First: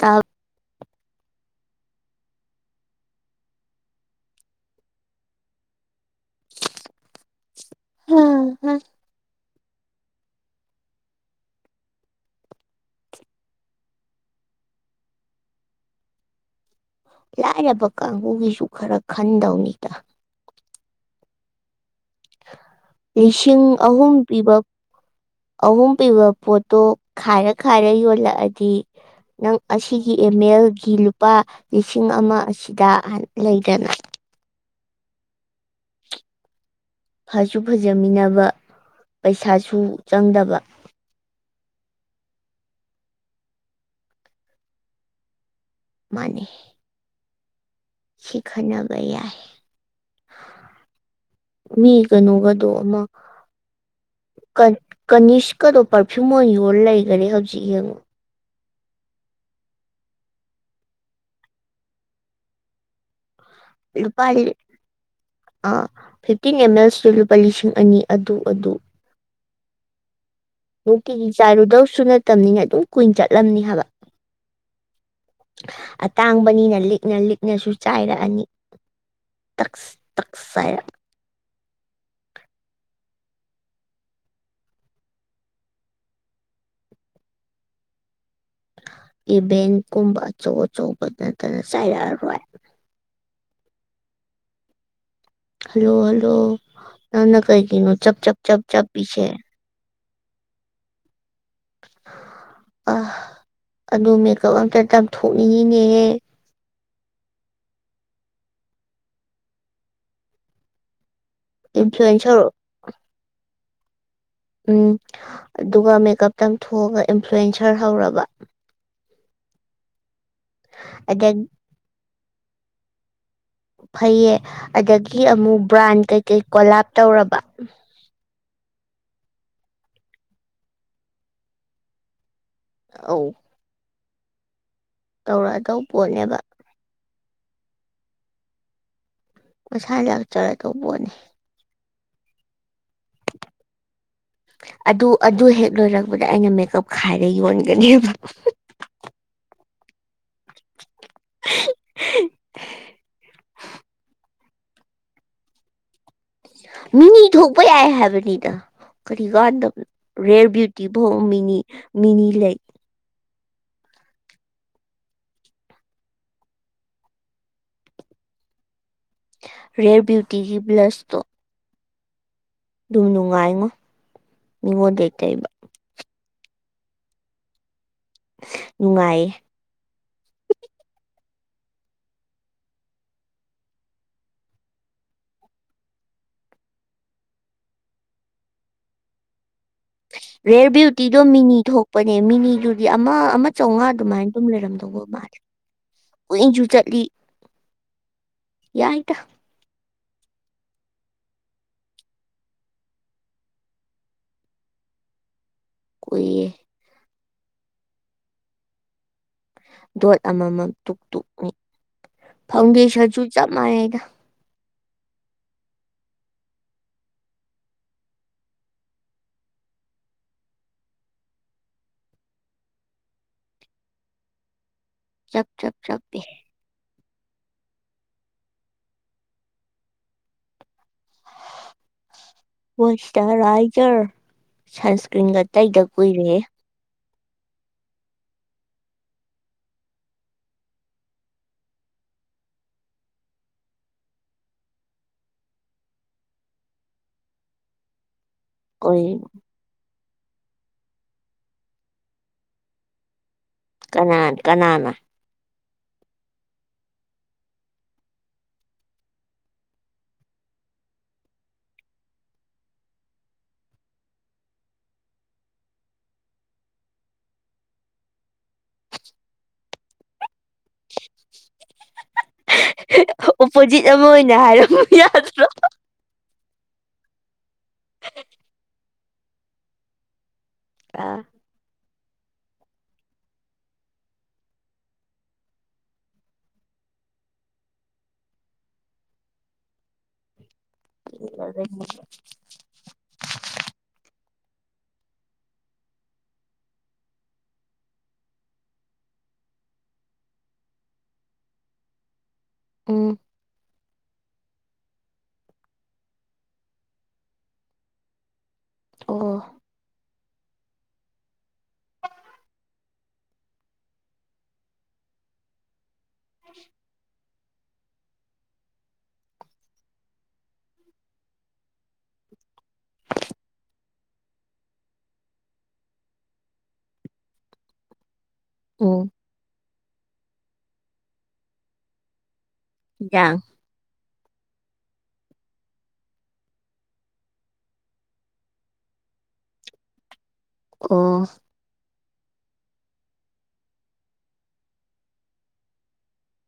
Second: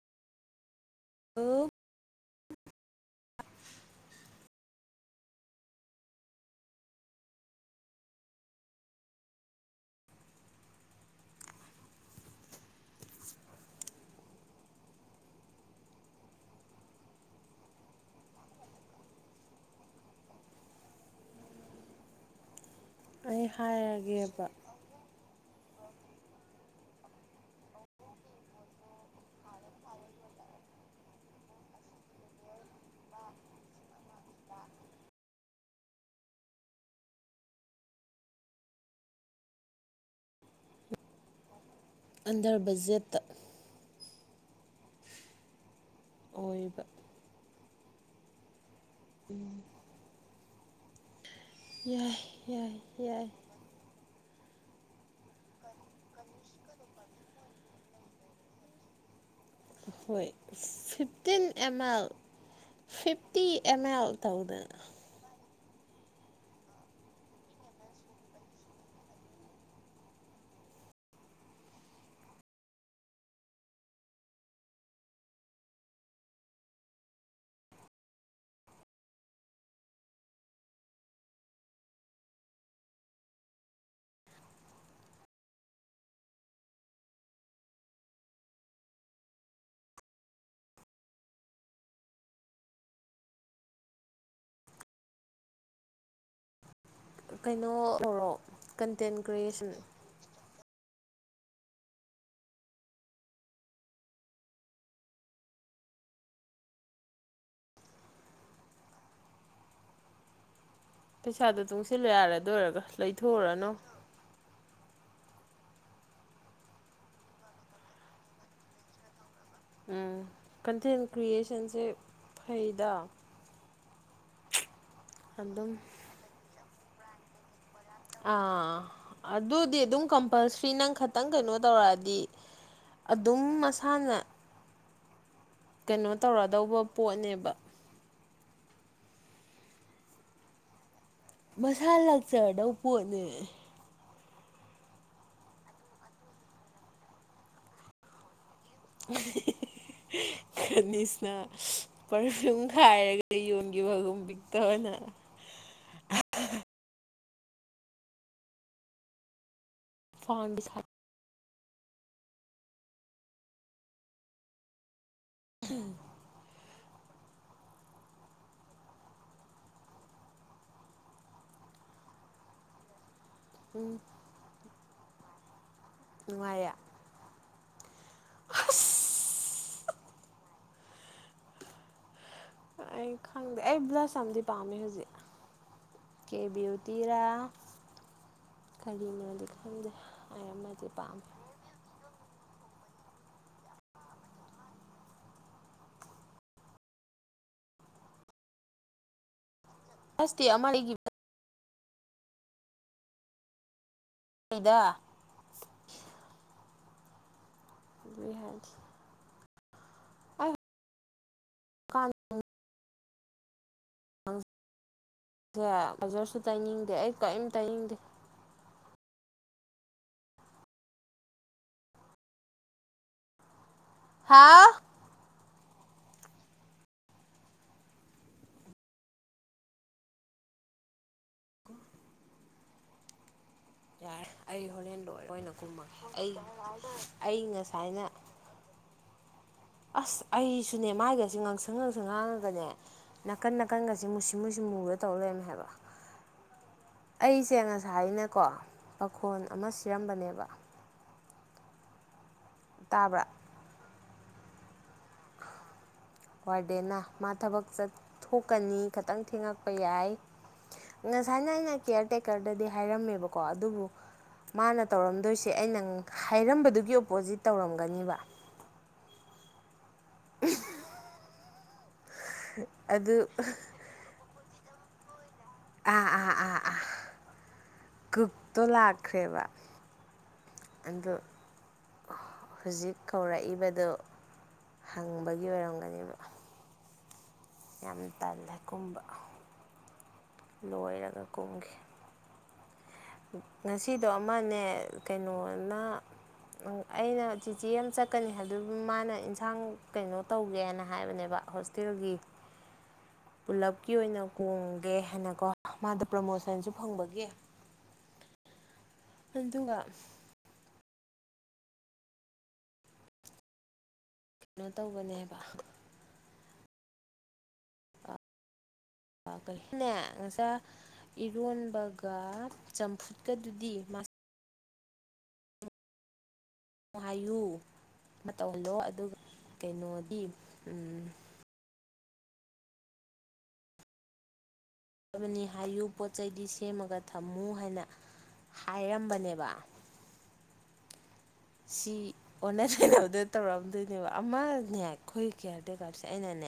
ꯇꯞ ꯎ [unintelligible] [inaudible] ꯂꯥꯏꯔꯕ ꯀꯥꯡꯕꯨꯒꯤꯁꯨ ꯈꯔ ꯈꯟꯗꯧꯅꯤꯗ ꯑꯩ ꯂꯤꯁꯤꯡ ꯑꯍꯨꯝ ꯍꯥꯏꯔꯒꯦꯕ ꯄꯤꯕ ꯑꯍꯨꯝ ꯄꯤꯕ ꯄꯣꯠꯇꯣ ꯈꯥꯏꯔ ꯈꯥꯏꯔ ꯌꯣꯜꯂꯛꯑꯗꯤ ꯅꯪ ꯑꯁꯤꯒꯤ ꯑꯃꯦꯜꯒꯤ ꯂꯨꯄꯥ ꯂꯤꯁꯤꯡ ꯑꯃ ꯑꯁꯤꯗ ꯂꯩꯗꯅ ꯐꯁꯨ ꯐꯖꯃꯤꯟꯅꯕ ꯄꯩꯁꯥꯁꯨ ꯆꯪꯗꯕ ꯑꯟꯗꯔ ꯕꯖꯦꯠꯇ ꯃꯥꯅꯤ ꯑꯣꯏꯕ ꯁꯤꯈꯅ ꯕ ꯌꯥꯏ ꯃꯤ ꯌꯥꯏ ꯀꯩꯅꯣꯒꯗꯣ ꯌꯥꯏ ꯑꯃ ꯌꯥꯏ ꯀ ꯀꯅꯤꯁꯀꯗꯣ ꯄꯔꯐ꯭ꯌꯨꯝ ꯑꯣꯏꯅ ꯌꯣꯜ ꯂꯩꯒꯔꯦ ꯍꯧꯖꯤꯛ ꯌꯦꯡꯉꯨ ꯍꯣꯏ fifteen M L fifty ꯑꯦꯃꯦꯜ ꯇꯧꯗ ꯑꯥ ꯐꯤꯞꯇꯤꯟ ꯑꯦꯝ ꯑꯦꯜ ꯁꯨꯂꯕ ꯂꯤꯁꯤꯡ ꯑꯅꯤ ꯑꯗꯨ ꯑꯗꯨ ꯅꯨꯡꯇꯤꯒꯤ ꯆꯥꯏꯔꯨꯗꯧꯁꯨ ꯅꯠꯇꯕꯅꯤꯅ ꯑꯗꯨꯝ ꯀꯨꯏꯟ ꯆꯠꯂꯝꯅꯤ ꯍꯥꯏꯕ ꯑꯇꯥꯡꯕꯅꯤꯅ ꯂꯤꯛꯅ ꯂꯤꯛꯅꯁꯨ ꯆꯥꯏꯔꯛꯑꯅꯤ ꯇꯛꯁ ꯇꯛꯁ ꯆꯥꯏꯔꯛ ꯏꯚꯦꯟ ꯀꯨꯝꯕ ꯑꯆꯧ ꯑꯆꯧꯕꯗ ꯅꯠꯇꯅ ꯆꯥꯏꯔꯛꯑꯔꯣꯏ ꯍꯜꯂꯣ ꯍꯜꯂꯣ ꯅꯪꯅ ꯀꯩꯅꯣ ꯀꯩꯒꯤꯅꯣ ꯆꯞ ꯇꯧꯔꯣ ꯆꯞ ꯆꯞ ꯆꯞ ꯀꯟꯇꯦꯟ ꯄꯤꯁꯦ ꯀ꯭ꯔꯤꯌꯦꯁꯟ ꯑ ꯑꯗꯨ ꯃꯦꯀꯞ ꯑꯝꯇ ꯇꯝꯊꯣꯛꯅꯤꯡꯉꯤꯅꯦꯍꯦ ꯄꯩꯁꯥꯗꯣ ꯇꯨꯡꯁꯤꯜꯂꯦ ꯌꯥꯔꯦ ꯏꯟꯐ꯭ꯂꯨꯌꯦꯟꯁꯔ ꯑꯗꯨꯑꯣꯏꯔꯒ ꯂꯩꯊꯣꯛꯎꯔꯅꯨ ꯎꯝ ꯑꯗꯨꯒ ꯃꯦꯀꯞꯇꯪ ꯊꯣꯛꯑꯒ ꯏꯟꯐ꯭ꯂꯨꯌꯦꯟꯁꯔ ꯍꯧꯔꯕ ꯎꯝ ꯀꯟꯇꯦꯟ ꯑꯗ ꯀ꯭ꯔꯤꯌꯦꯁꯟꯁꯦ ꯐꯩꯗ ꯐꯩꯌꯦ ꯑꯗꯒꯤ ꯑꯃꯨꯛ ꯑꯗꯨꯝ ꯕ꯭ꯔꯥꯟ ꯀꯩꯀꯩ ꯀꯣꯂꯥꯞ ꯇꯧꯔꯕ ꯑꯥ ꯑꯗꯨꯗꯤ ꯑꯗꯨꯝ ꯀꯝꯄꯜꯁ꯭ꯔꯤ ꯅꯪ ꯈꯇꯪ ꯀꯩꯅꯣ ꯇꯧꯔꯛꯑꯗꯤ ꯑꯧ ꯑꯗꯨꯝ ꯃꯁꯥ ꯊꯅ ꯇꯧꯔꯛꯑꯗꯧ ꯀꯩꯅꯣ ꯄꯣꯠꯅꯦꯕ ꯇꯧꯔꯗꯧꯕ ꯄꯣꯠꯅꯦꯕ ꯄꯩꯁꯥ ꯂꯥꯛ ꯆꯔꯗꯧꯄꯣꯠꯅꯤ ꯃꯁꯥ ꯂꯥꯛꯆꯔꯗꯧ ꯄꯣꯠꯅꯦ ꯑꯗꯨ ꯑꯗꯨ ꯍꯦꯛ ꯂꯣꯏꯔꯛꯄꯗ ꯑꯩꯅ ꯃꯦꯀꯞ ꯈꯥꯏꯔ ꯌꯣꯟꯒꯅꯦꯕ ꯈꯅꯤꯁꯅ ꯄꯔꯐ꯭ꯤꯌꯨꯝ ꯈꯥꯏꯔꯒꯗꯤ ꯌꯣꯟꯈꯤꯕꯒꯨꯝ ꯄꯤꯛꯇꯕꯅ ꯃꯤꯅꯤ ꯊꯣꯛꯄ ꯌꯥꯏ ꯍꯥꯏꯕꯅꯤꯗ ꯀꯔꯤ ꯀꯥꯟꯗꯕ ꯔꯦꯌꯔ ꯐꯥꯎꯟꯒꯤ ꯕꯤꯌꯨꯇꯤ ꯁꯥꯇꯤꯟ ꯐꯥꯎ ꯃꯤꯅꯤ ꯃꯤꯅꯤ ꯂꯩ ꯎꯝ ꯔꯦꯌꯔ ꯕ꯭ꯌꯨꯇꯤꯒꯤ ꯕ꯭ꯂꯁꯇꯣ ꯗꯨ ꯅꯨꯡ ꯅꯨꯡꯉꯥꯏꯉꯣ ꯃꯤꯉꯣꯟꯗꯩ ꯇꯩꯕ ꯅꯨꯡꯉꯥꯏꯌꯦ ꯅꯨꯡꯉꯥꯏꯌꯦ ꯑꯩ ꯈꯪꯗꯦ ꯑꯩ ꯕ꯭ꯂꯁ ꯑꯝꯗꯤ ꯄꯥꯝꯃꯦ ꯍꯧꯖꯤꯛ ꯀꯦ ꯕ꯭ꯌꯨꯇꯤꯔꯥ ꯀꯔꯤꯅꯣꯗꯤ ꯈꯪꯗꯦ ꯑꯩ ꯔꯦꯌꯔ ꯑꯃꯗꯤ ꯕ꯭ꯌꯨꯇꯤꯗꯣ ꯄꯥꯝꯃꯦ ꯃꯤꯅꯤ ꯊꯣꯛꯄꯅꯦꯕ ꯃꯤꯅꯤꯗꯨꯗꯤ ꯑꯃ ꯑꯃ ꯆꯥꯝꯃꯉꯥ ꯑꯗꯨꯃꯥꯏꯅ ꯑꯗꯨꯝ ꯂꯩꯔꯝꯗꯧꯕ ꯃꯥꯜꯂꯦ ꯀꯨꯏꯟꯁꯨ ꯆꯠꯂꯤ ꯌꯥꯏꯗ ꯑꯁꯇꯦ ꯑꯃ ꯂꯩꯒꯤꯕꯗꯨ [inaudible] ꯐꯩꯗ ꯀꯨꯏꯌꯦ ꯕꯤꯍ ꯗꯣꯠ ꯑꯃꯃꯝ ꯇꯨꯛ ꯇꯣꯛꯏ ꯐꯥꯎꯗꯦꯁꯟꯁꯨ ꯆꯞ ꯃꯥꯅꯩ ꯑ ꯀꯌꯥ ꯑꯣꯖꯔꯁꯨ ꯇꯩꯅꯤꯡꯗꯦ ꯑꯩ ꯀꯔꯤꯝ ꯇꯩꯅꯤꯡꯗꯦ ꯍꯥꯎ ꯆꯞ ꯆꯞ ꯆꯞ ꯃꯣꯏꯁꯇꯨꯔꯥꯏ ꯌꯥꯔꯦ ꯑꯩ ꯍꯣꯔꯦꯟ ꯂꯣꯏꯔ ꯑꯣꯏꯅ ꯀꯨꯝꯃꯒꯦ ꯑꯩ ꯀꯨꯏꯔꯦ ꯑꯩ ꯉꯁꯥꯏꯅ ꯑꯁ ꯑꯩꯁꯨꯅꯦ ꯃꯥꯏꯒꯁꯤ ꯉꯥꯡꯁꯪ ꯉꯥꯡꯁꯪ ꯉꯥꯡꯉꯒꯅꯦ ꯅꯥꯀꯟ ꯅꯥꯀꯟꯒꯁꯦ ꯃꯨꯁꯤ ꯃꯨꯁꯤ ꯃꯨꯔ ꯇꯧ ꯂꯩꯔꯝꯃ‌ꯦ ꯍꯥꯏꯕ ꯑꯩꯁꯦ ꯉꯁꯥꯏꯅ ꯀꯣ ꯑꯣꯏ ꯄꯥꯈꯣꯟ ꯑꯃ ꯁꯤꯔꯝꯕꯅꯦꯕ ꯕ ꯇꯥꯕ꯭ꯔꯥ ꯀꯅꯥꯥꯟ ꯀꯅꯥꯅ ꯋꯥꯔꯗꯦꯟꯅ ꯃꯥ ꯊꯕꯛ ꯆꯠꯊꯣꯛꯀꯅꯤ ꯈꯤꯇꯪ ꯊꯦꯡꯉꯛꯄ ꯌꯥꯏ ꯉꯁꯥꯏꯅ ꯑꯩꯅ ꯀꯦꯌꯔ ꯇꯦꯛꯀꯔꯗꯗꯤ ꯍꯥꯏꯔꯝꯃꯦꯕꯀꯣ ꯑꯗꯨꯕꯨ ꯃꯥꯅ ꯇꯧꯔꯝꯗꯣꯏꯁꯦ ꯑꯩꯅ ꯍꯥꯏꯔꯝꯕꯗꯨꯒꯤ ꯑꯣꯄꯣꯖꯤꯠ ꯇꯧꯔꯝꯒꯅꯤꯕ ꯑ꯭ꯍꯨꯡ ꯑꯣꯄꯣꯖꯤꯠ ꯑꯃ ꯑꯣꯏꯅ ꯍꯥꯏꯔꯣ [unintelligible] ꯑꯥ ꯑꯥ ꯑꯥ ꯑꯥ ꯈ꯭ꯔꯦꯕ ꯑ ꯑꯗꯣ ꯍꯧꯖꯤꯛ ꯀꯧꯔꯛꯏꯕꯗꯨ ꯍꯪꯕꯒꯤ ꯑꯣꯏꯔꯝꯒꯅꯦꯕ ꯌꯥꯝ ꯇꯜꯂꯦ ꯀꯨꯝꯕ ꯂꯣꯏꯔꯒ ꯀꯨꯝꯒ‌ꯦ ꯉꯁꯤꯗꯣ ꯑꯃꯅꯦ ꯀꯩꯅꯣꯅ ꯑꯩꯅ ꯆꯤꯆꯦ ꯑꯃ ꯆꯠꯀꯅꯤ ꯑꯗꯨꯕꯨ ꯃꯥꯅ ꯏꯟꯁꯥꯡ ꯀꯩꯅꯣ ꯇꯧꯒꯦꯅ ꯍꯥꯏꯕꯅꯦꯕ ꯍꯣꯁꯇꯦꯜꯒꯤ ꯎꯝ ꯀꯤ ꯑꯣꯏꯅ ꯀꯣꯡꯒꯦ ꯍꯥꯏꯅꯀꯣ ꯃꯥꯗ ꯄ꯭ꯔꯃꯣꯁꯟꯁꯨ ꯐꯪꯕꯒꯤ ꯑꯣ ꯑꯗꯨꯒ ꯀꯩꯅꯣ ꯇꯧꯕꯅꯦꯕ [inaudible] ꯑꯥ ꯀꯔꯤꯅꯦ ꯉꯁꯥꯏ ꯏꯔꯣꯟꯕꯒ ꯆꯝꯐꯨꯠꯀꯗꯨꯗꯤ ꯅꯨꯡꯉꯌꯨ [unintelligible] ꯃꯇꯧꯍꯜꯂꯣ ꯎꯝ ꯑꯗꯨꯒ ꯀꯩꯅꯣ ꯏ ꯎꯝ ꯌꯥꯡ ꯕꯅꯤ ꯍꯥꯏꯌꯨ ꯄꯣꯠ ꯆꯩꯗꯤ ꯁꯦꯝꯃꯒ ꯊꯝꯃꯨ ꯍꯥꯏꯅ ꯍꯥꯏꯔꯝꯕꯅꯦꯕ ꯑꯣ ꯁꯤ ꯑꯣꯟꯅ ꯇꯩꯅꯕꯗꯥ ꯇꯧꯔꯛꯑꯝꯗꯣꯏꯅꯦꯕ ꯑꯃꯅꯦ ꯑꯩꯈꯣꯏ ꯀꯦꯌꯥꯔ ꯇ‌ꯦꯀꯤꯔꯁꯦ ꯑꯩꯅꯅꯦ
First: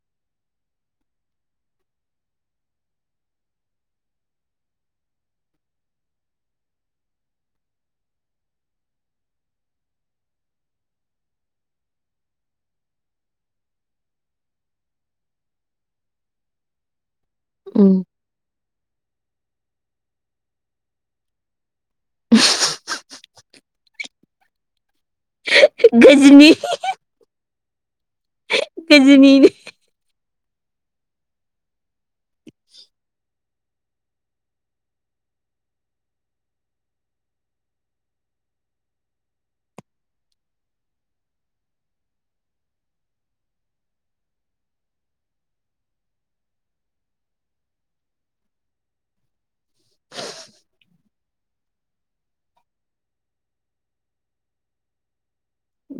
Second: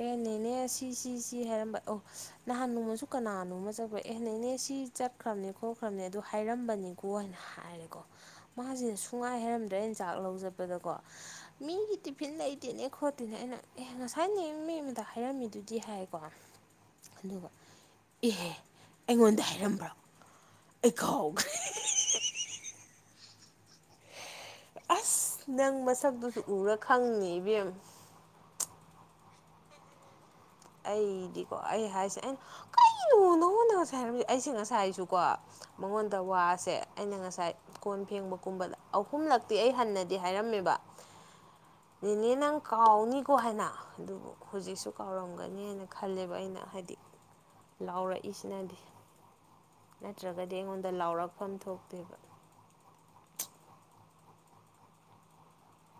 ꯑꯦꯅꯦꯅꯦ ꯁꯤꯁꯤ ꯁꯤ ꯍꯥꯏꯔꯝꯕ ꯑꯣ ꯅꯍꯥꯟ ꯅꯣꯡꯃꯁꯨ ꯀꯅꯥꯅꯣꯝꯃ ꯆꯠꯄ ꯑꯦꯍꯅꯦꯅꯦ ꯁꯤ ꯆꯠꯈ꯭ꯔꯕꯅꯦ ꯈꯣꯠꯈ꯭ꯔꯕꯅꯦ ꯑꯗꯨ ꯍꯥꯏꯔꯝꯕꯅꯤꯀꯣ ꯍꯥꯏꯅ ꯍꯥꯏꯔꯦꯀꯣ ꯃꯥꯁꯤꯅ ꯁꯨꯡꯉꯥꯏ ꯍꯥꯏꯔꯝꯗ꯭ꯔ ꯑꯩꯅꯥ ꯆꯥꯛ ꯂꯧꯆꯠꯕꯗꯀꯣ ꯃꯤꯒꯤ ꯇꯤꯐꯤꯟ ꯂꯩꯇꯦꯅꯦ ꯈꯣꯠꯇꯦꯅꯦ ꯑꯩꯅ ꯑꯦꯍ ꯉꯁꯥꯏꯅꯦ ꯃꯤ ꯑꯃꯗ ꯍꯥꯏꯔꯝꯃꯤꯗꯨꯗꯤ ꯍꯥꯏꯀꯣ ꯑꯗꯨꯒ ꯎꯝ ꯏꯍꯦ ꯑꯩꯉꯣꯟꯗ ꯍꯥꯏꯔꯝꯕ꯭ꯔꯣ ꯑꯩ ꯀꯥꯎꯈ꯭ꯔꯦ ꯎꯍ [unintelligible] ꯑꯁ ꯅꯪ ꯃꯁꯛꯇꯨꯁꯨ ꯒꯖꯅꯤ ꯎꯔ ꯈꯪꯅꯤ ꯏꯕꯦꯝ ꯀꯖꯅꯤ ꯑꯩꯗꯤꯀꯣ ꯑꯩ ꯍꯥꯏꯁꯦ ꯑꯩꯅ ꯀꯩꯅꫭ ꯅꯪꯑꫭꯟꯗ ꯉꯁꯥꯏ ꯍꯥꯏꯔꯝ ꯑꯩꯁꯦ ꯉꯁꯥꯏꯑꯌꯨꯛꯁꯨꯀꯣ ꯃꯉꯣꯟꯗ ꯋꯥꯁꯦ ꯑꯩꯅ ꯉꯁꯥꯏ ꯀꯣꯟ ꯐꯦꯡꯕꯒꯨꯝꯕꯗ ꯑꯍꯨꯝꯂꯛꯇꯤ ꯑꯩ ꯍꯟꯅꯗꯤ ꯍꯥꯏꯔꯝꯃꯦꯕ ꯅꯦꯅꯦ ꯅꯪ ꯀꯥꯎꯅꯤꯀꯣ ꯍꯥꯏꯅ ꯑꯗꯨꯕꯨ ꯍꯧꯖꯤꯛꯁꯨ ꯀꯥꯎꯔꯝ ꯉꯪꯒꯅꯦꯅ ꯈꯜꯂꯦꯕ ꯑꯩꯅ ꯍꯥꯏꯗꯤ ꯂꯥꯎꯔꯛꯏꯁꯤꯅꯗꯤ ꯅꯠꯇ꯭ꯔꯒꯗꯤ ꯑꯩꯉꯣꯟꯗ ꯂꯥꯎꯔꯛꯐꯝ ꯊꯣꯛꯇꯦꯕ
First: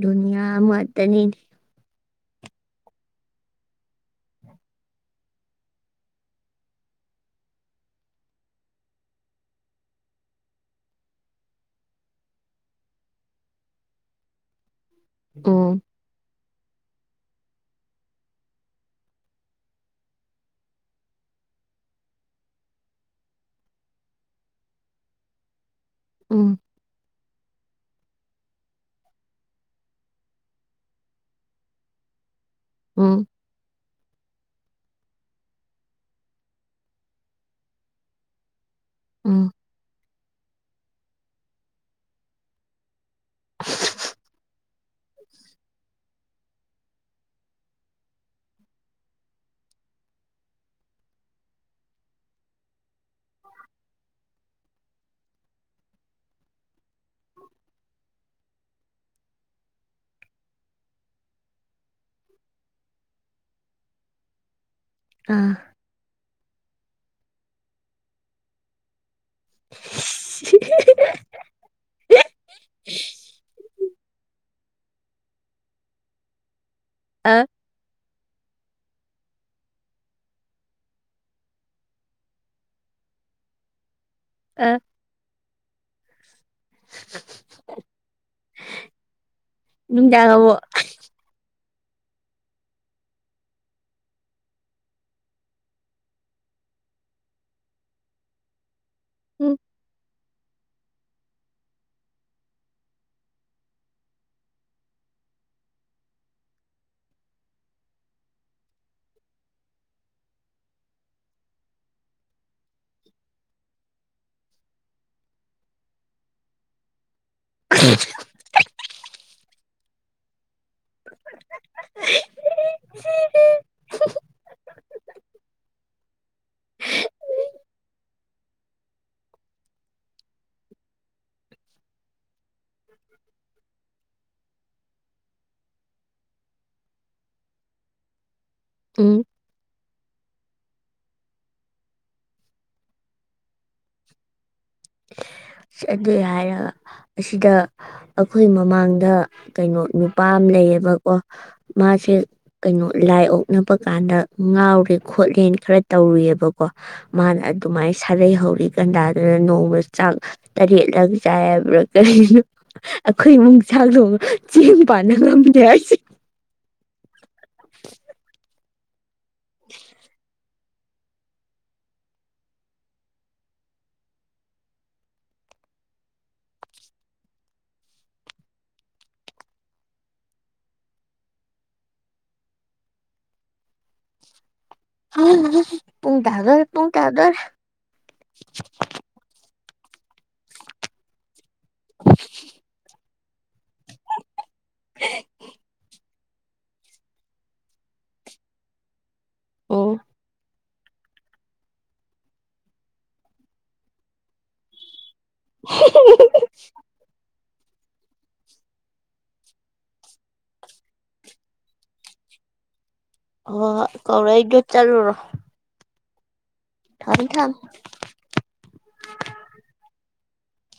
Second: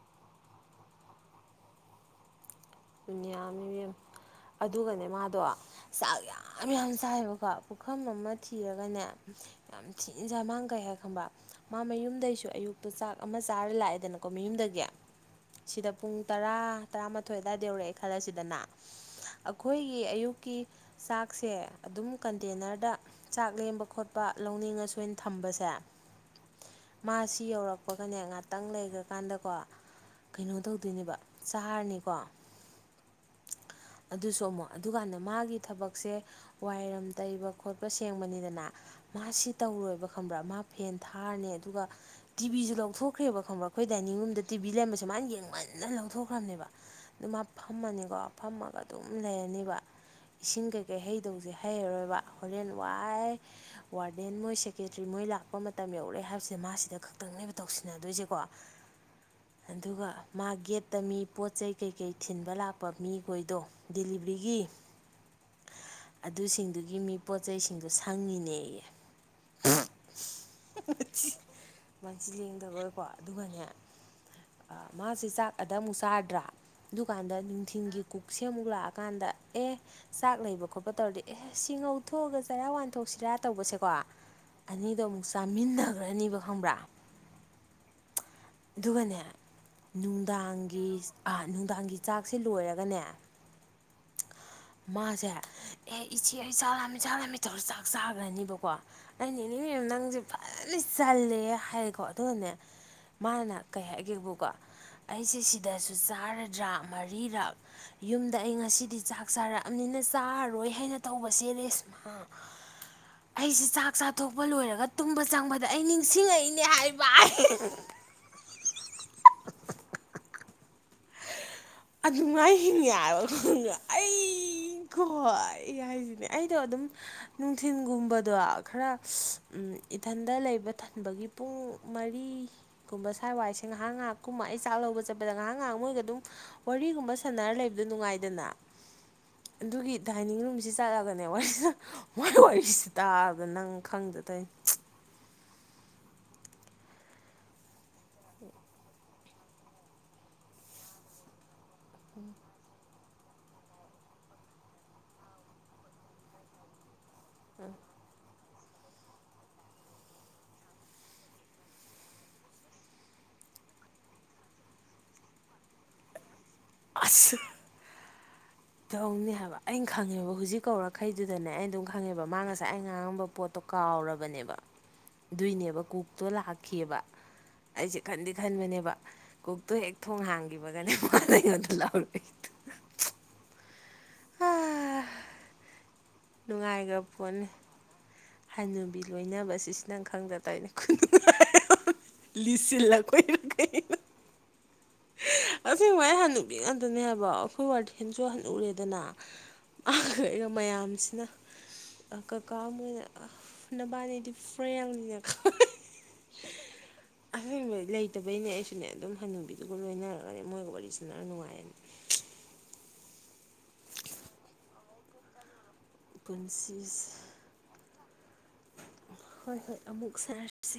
ꯗꯨꯅꯤꯌꯥ ꯑꯃꯠꯇꯅꯤꯗꯤ ꯅꯤꯌꯥ ꯃꯦꯝ ꯑꯗꯨꯒꯅꯦ ꯃꯥꯗꯣ ꯆꯥꯛ ꯌꯥꯝ ꯌꯥꯝ ꯆꯥꯏꯕꯀꯣ ꯄꯨꯈꯝ ꯑꯃ ꯊꯤꯔꯒꯅꯦ ꯌꯥꯝ ꯊꯤꯟꯅ ꯆꯥꯏ ꯃꯥꯅꯀꯩꯍꯥꯏ ꯈꯪꯕꯔ ꯃꯥ ꯃꯌꯨꯝꯗꯩꯁꯨ ꯑꯌꯨꯛꯇꯨ ꯆꯥꯛ ꯑꯃ ꯆꯥꯔ ꯂꯥꯛꯑꯦꯗꯅꯀꯣ ꯃꯌꯨꯝꯗꯒꯤ ꯎꯝ ꯁꯤꯗ ꯄꯨꯡ ꯇꯔꯥ ꯇꯔꯥ ꯃꯥꯊꯣꯏ ꯀꯗꯥꯏꯗ ꯌꯧꯔꯛꯑꯦ ꯈꯜꯂꯁꯤꯗꯅ ꯑꯩꯈꯣꯏꯒꯤ ꯑꯌꯨꯛꯀꯤ ꯆꯥꯛꯁꯦ ꯑꯗꯨꯝ ꯀꯟꯇꯦꯅꯔꯗ ꯆꯥꯛ ꯂꯦꯝꯕ ꯈꯣꯠꯄ ꯂꯧꯅꯤꯡ ꯑꯁꯨ ꯑꯩꯅ ꯊꯝꯕꯁꯦ ꯎꯝ ꯃꯥꯁꯤ ꯌꯧꯔꯛꯄꯒꯅꯦ ꯉꯥꯛꯇꯪ ꯂꯩꯈ꯭ꯔ ꯀꯥꯟꯗꯀꯣ ꯀꯩꯅꯣ ꯇꯧꯗꯣꯏꯅꯦꯕ ꯆꯍꯥꯔꯅꯤꯀꯣ ꯎꯝ ꯑꯗꯨ ꯁꯣ ꯑꯃꯨꯛ ꯑꯗꯨꯀꯥꯟꯗ ꯃꯥꯒꯤ ꯊꯕꯛꯁꯦ ꯋꯥꯏꯔꯝ ꯇꯩꯕ ꯈꯣꯠꯄ ꯁꯦꯡꯕꯅꯤꯗꯅ ꯃꯥꯁꯤ ꯎꯝ ꯇꯧꯔꯣꯏꯕ ꯈꯪꯕ꯭ꯔꯥ ꯃꯥ ꯐꯦꯟ ꯊꯥꯔꯅꯤ ꯑꯗꯨꯒ ꯇꯤꯚꯤꯁꯨ ꯂꯧꯊꯣꯛ [unintelligible] ꯕ ꯈꯪꯕ꯭ꯔ ꯑꯩꯈꯣꯏ ꯗꯥꯏꯅꯤꯡ ꯔꯨꯝꯗ ꯇꯤꯚꯕꯤ ꯂꯩꯔꯝꯕꯁꯦ ꯃꯥꯅ ꯌꯦꯡꯃꯟꯅ ꯂꯧꯊꯣꯛꯈ꯭ꯔꯕꯅꯦꯕ ꯑꯗꯨꯝ ꯃꯥ ꯐꯝꯃꯅꯤꯀꯣ ꯐꯝꯃꯒ ꯑꯗꯨꯝ ꯂꯩꯔꯅꯤꯕ ꯏꯁꯤꯡ ꯀꯩꯀꯩ ꯍꯩꯗꯧꯁꯦ ꯍꯩꯔꯔꯣꯏꯕ ꯍꯣꯔꯦꯟ ꯋꯥꯏ ꯋꯥꯔꯗꯦꯟ ꯃꯣꯏ ꯁꯦꯀꯦꯇꯔꯤ ꯃꯣꯏ ꯂꯥꯛꯄ ꯃꯇꯝ ꯌꯧꯔꯑꯦ ꯍꯥꯏꯕꯕꯁꯤꯗ ꯃꯥꯁꯤꯗ ꯈꯛꯇꯪꯅꯦꯕ ꯇꯧꯁꯤꯟꯅꯗꯣꯏꯁꯦꯀꯣ ꯑꯗꯨꯒ ꯃꯥ ꯒꯦꯠꯇ ꯃꯤ ꯄꯣꯠ ꯆꯩ ꯀꯩꯀꯩ ꯊꯤꯟꯕ ꯂꯥꯛꯄ ꯃꯤꯈꯣꯏꯗꯣ ꯗꯤꯂꯤꯕ꯭ꯔꯤꯒꯤ ꯑꯥ ꯑꯗꯨꯁꯤꯡꯗꯨꯒꯤ ꯃꯤ ꯄꯣꯠ ꯆꯩꯁꯤꯡꯗꯣ ꯁꯪꯉꯤꯅꯦ ꯌꯦ [inaudible] ꯁꯤ ꯂꯦꯡꯗꯕꯣꯏ ꯀꯣ ꯑꯗꯨꯒꯅꯦ ꯑ ꯃꯥꯁꯦ ꯆꯥꯛ ꯑꯗ ꯑꯃꯨꯛ ꯆꯥꯔꯥꯗ꯭ꯔꯥ ꯑ ꯑꯗꯨꯀꯥꯟꯗ ꯅꯨꯡꯊꯤꯟꯒꯤ ꯀꯨꯛꯁꯦ ꯑꯃꯨꯛ ꯂꯥꯛꯑꯒ ꯀꯥꯟꯗ ꯑꯦ ꯆꯥꯛ ꯂꯩꯕ ꯈꯣꯠꯄ ꯇꯧꯔꯗꯤ ꯑꯦ ꯁꯤꯡꯉꯧ ꯊꯣꯛꯑꯒ ꯆꯔꯥ ꯋꯥꯟꯊꯣꯛꯁꯤꯔꯥ ꯇꯧꯕꯁꯦꯀꯣ ꯑ ꯑꯅꯤꯗꯣ ꯑꯃꯨꯛ ꯆꯥꯃꯤꯟꯅꯒꯔ ꯅꯤꯕ ꯈꯪꯕ꯭ꯔꯥ ꯑꯗꯨꯒꯅꯦ ꯅꯨꯡꯗꯥꯡ ꯑꯃꯨꯛ ꯅꯨꯡꯗꯥꯡꯒꯤ ꯑꯥꯠ ꯅꯨꯡꯗꯥꯡꯒꯤ ꯆꯥꯛꯁꯦ ꯂꯣꯏꯔꯒꯅꯦ ꯃꯥꯖꯦ ꯑꯦ ꯏꯆꯦ ꯑꯩ ꯆꯥꯔꯃꯤ ꯆꯥꯔꯃꯤ ꯇꯧ ꯆꯥꯛ ꯆꯥꯈ꯭ꯔꯅꯤꯕꯀꯣ ꯑꯩꯅ ꯎꯝ ꯏꯅꯦꯃꯤꯨꯝ ꯅꯪꯁꯦ ꯐꯖꯅ ꯆꯜꯂꯦ ꯍꯥꯏꯌꯦꯀꯣ ꯑꯗꯨꯅꯅꯦ ꯃꯥꯅ ꯀꯩ ꯍꯥꯏꯒꯦꯕꯨꯀꯣ ꯑꯩꯁꯦ ꯁꯤꯗꯁꯨ ꯆꯥꯔꯗ꯭ꯔꯥ ꯃꯔꯤꯔꯛ ꯌꯨꯝꯗ ꯑꯩ ꯉꯁꯤ ꯗꯤ ꯆꯥꯛ ꯆꯥꯔꯛꯑꯕꯅꯤꯅ ꯆꯥꯔꯔꯣꯏ ꯍꯥꯏꯅ ꯇꯧꯕꯁꯦ ꯔꯦꯁꯃ ꯑꯩꯁꯦ ꯆꯥꯛ ꯆꯥꯊꯣꯛꯄ ꯂꯣꯏꯔꯒ ꯇꯨꯝꯕ ꯆꯪꯕꯗ ꯑꯩ ꯅꯤꯡꯁꯤꯡꯉꯛꯏꯅꯦ ꯍꯥꯏꯕꯥꯏ [inaudible] ꯑꯗꯨꯉꯥꯏ ꯍꯤꯡ ꯍꯥꯏꯕ ꯑꯩꯀꯣ ꯑꯩ ꯍꯥꯏꯁꯤꯅꯦ ꯑꯩꯗꯣ ꯑꯗꯨꯝ ꯅꯨꯡꯊꯤꯜꯒꯨꯝꯕꯗꯣ ꯈꯔ ꯏꯊꯟꯗ ꯂꯩꯕ ꯊꯟꯕꯒꯤ ꯄꯨꯡ ꯃꯔꯤꯒꯨꯝꯕ ꯁ꯭ꯋꯥꯥꯏ ꯋꯥꯏꯁꯦ ꯉꯥꯏꯍꯥꯛ ꯉꯥꯏꯍꯥꯛꯀꯨꯝꯕ ꯑꯩ ꯆꯥꯛ ꯂꯧꯕ ꯆꯠꯄꯗ ꯉꯥꯏꯍꯥꯛ ꯉꯥꯏꯍꯥꯛ ꯃꯣꯏꯒ ꯑꯗꯨꯝ ꯋꯥꯔꯤꯒꯨꯝꯕ ꯁꯥꯟꯅꯔ ꯂꯩꯕꯗ ꯅꯨꯡꯉꯥꯏꯗꯅ ꯎꯝ ꯑꯗꯨꯒꯤ ꯗꯥꯏꯅꯤꯡ ꯔꯨꯝꯁꯤ ꯆꯠꯂꯒꯅꯦ ꯋꯥꯔꯤꯁꯤ ꯃꯥꯏ ꯋꯥꯔꯤꯁꯤ ꯇꯥꯔꯒ ꯅꯪ ꯈꯪꯗ ꯇꯧꯔꯤꯅꯤ ꯑꯗꯨꯏ ꯍꯥꯏꯔꯒ ꯑꯁꯤꯗ ꯑꯈꯣꯏ ꯃꯃꯥꯡꯗ ꯀꯩꯅꯣ ꯅꯨꯄꯥ ꯑꯃ ꯂꯩꯌꯦꯕꯀꯣ ꯃꯥꯁꯦ ꯀꯩꯅꯣ ꯂꯥꯏ ꯑꯣꯛꯅꯕ ꯀꯥꯟꯗ ꯉꯥꯎꯔꯦ ꯈꯣꯠꯂꯦꯅ ꯈꯔ ꯇꯧꯔꯤꯑꯕꯀꯣ ꯃꯥꯅ ꯑꯗꯨꯃꯥꯏꯅ ꯁꯥꯔꯩ ꯍꯧꯔꯤ [unintelligible] ꯔ ꯅꯣꯡ ꯆꯥꯡ ꯇꯔꯦꯠꯂꯛ ꯆꯥꯏ ꯍꯥꯏꯕ꯭ꯔꯥ ꯀꯔꯤꯅꯣ ꯑꯩꯈꯣꯏ ꯏꯃꯨꯛꯁꯥꯛꯗꯣꯡ ꯆꯦꯡ ꯄꯥꯅ ꯉꯝꯅꯦ ꯍꯥꯏꯁꯦ ꯑꯁ ꯇꯧꯅꯤ ꯇꯕꯔꯥ ꯑꯩꯅ ꯈꯪꯉꯦꯕ ꯍꯧꯖꯤꯛ ꯀꯧꯔꯈꯩꯗꯨꯗꯅꯦ ꯑꯩ ꯑꯗꯨꯝ ꯈꯪꯉꯦꯕ ꯃꯥ ꯉꯁꯥꯏ ꯑꯩ ꯉꯥꯡꯉꯝꯕ ꯄꯣꯠꯇꯣ ꯀꯥꯎꯔꯕꯅꯦꯕ ꯑꯗꯨꯏꯅꯦꯕ ꯀꯛꯇꯣ ꯂꯥꯛꯈꯤꯑꯕ ꯑꯩꯁꯦ ꯈꯟꯗꯤ ꯈꯟꯕꯅꯦꯕ ꯀꯨꯛꯇꯣ ꯍꯦꯛ ꯊꯣꯡ ꯍꯥꯡꯈꯤꯕꯒꯅꯦ ꯗ ꯂꯥꯎꯔꯛꯏꯗꯣ ꯎꯝ ꯅꯨꯡꯉꯥꯏꯈ꯭ꯔ ꯄꯣꯠꯅꯤ ꯍꯅꯨꯕꯤ ꯂꯣꯏꯅꯕꯁꯦ ꯏꯁ ꯅꯪ ꯈꯡꯗ ꯇꯧꯔꯤꯅꯦ ꯈꯨꯅꯨꯡꯉꯥꯏ ꯑꯃꯅꯤ ꯂꯤꯁꯤꯜꯄꯩꯔ ꯀꯩꯅꯣ ꯑꯁꯦꯡꯕ ꯑꯩ ꯍꯥꯟꯅ ꯅꯨꯕꯤ ꯉꯥꯛꯇꯅꯦ ꯍꯏꯕ ꯑꯩꯈꯣꯏ ꯋꯥꯔꯗꯦꯟꯁꯨ ꯍꯥꯅꯨꯔꯦꯗꯅ ꯑꯣ ꯍꯣꯏ [inaudible] ꯃꯌꯥꯝꯁꯤꯅ ꯀꯀꯥ ꯃꯣꯏꯅ ꯅꯕꯥꯅꯤꯗꯤ ꯐ꯭ꯔꯦꯡꯅꯤꯅ [unintelligible] ꯑꯁꯦꯡꯕ ꯂꯩꯇꯕꯩꯅꯦ ꯑꯩꯁꯨꯅꯦ ꯑꯗꯨꯝ ꯍꯟꯅꯕꯤ ꯑꯗꯨꯒ ꯂꯣꯏꯅꯔꯒꯅꯦ ꯃꯣꯏꯒ ꯋꯥꯔꯤ ꯁꯅꯔ ꯅꯨꯡꯉꯥꯏꯌꯦ ꯑꯃ ꯀꯧ ꯔꯛꯏꯗꯣ ꯆꯠꯂꯨꯔꯣ ꯄꯨꯟꯁꯤꯁ ꯊꯝꯃꯦ ꯊꯝꯃꯦ ꯍꯣꯏ ꯍꯣꯏ ꯑꯃꯨꯛ ꯁꯥꯟꯅꯔꯁꯤ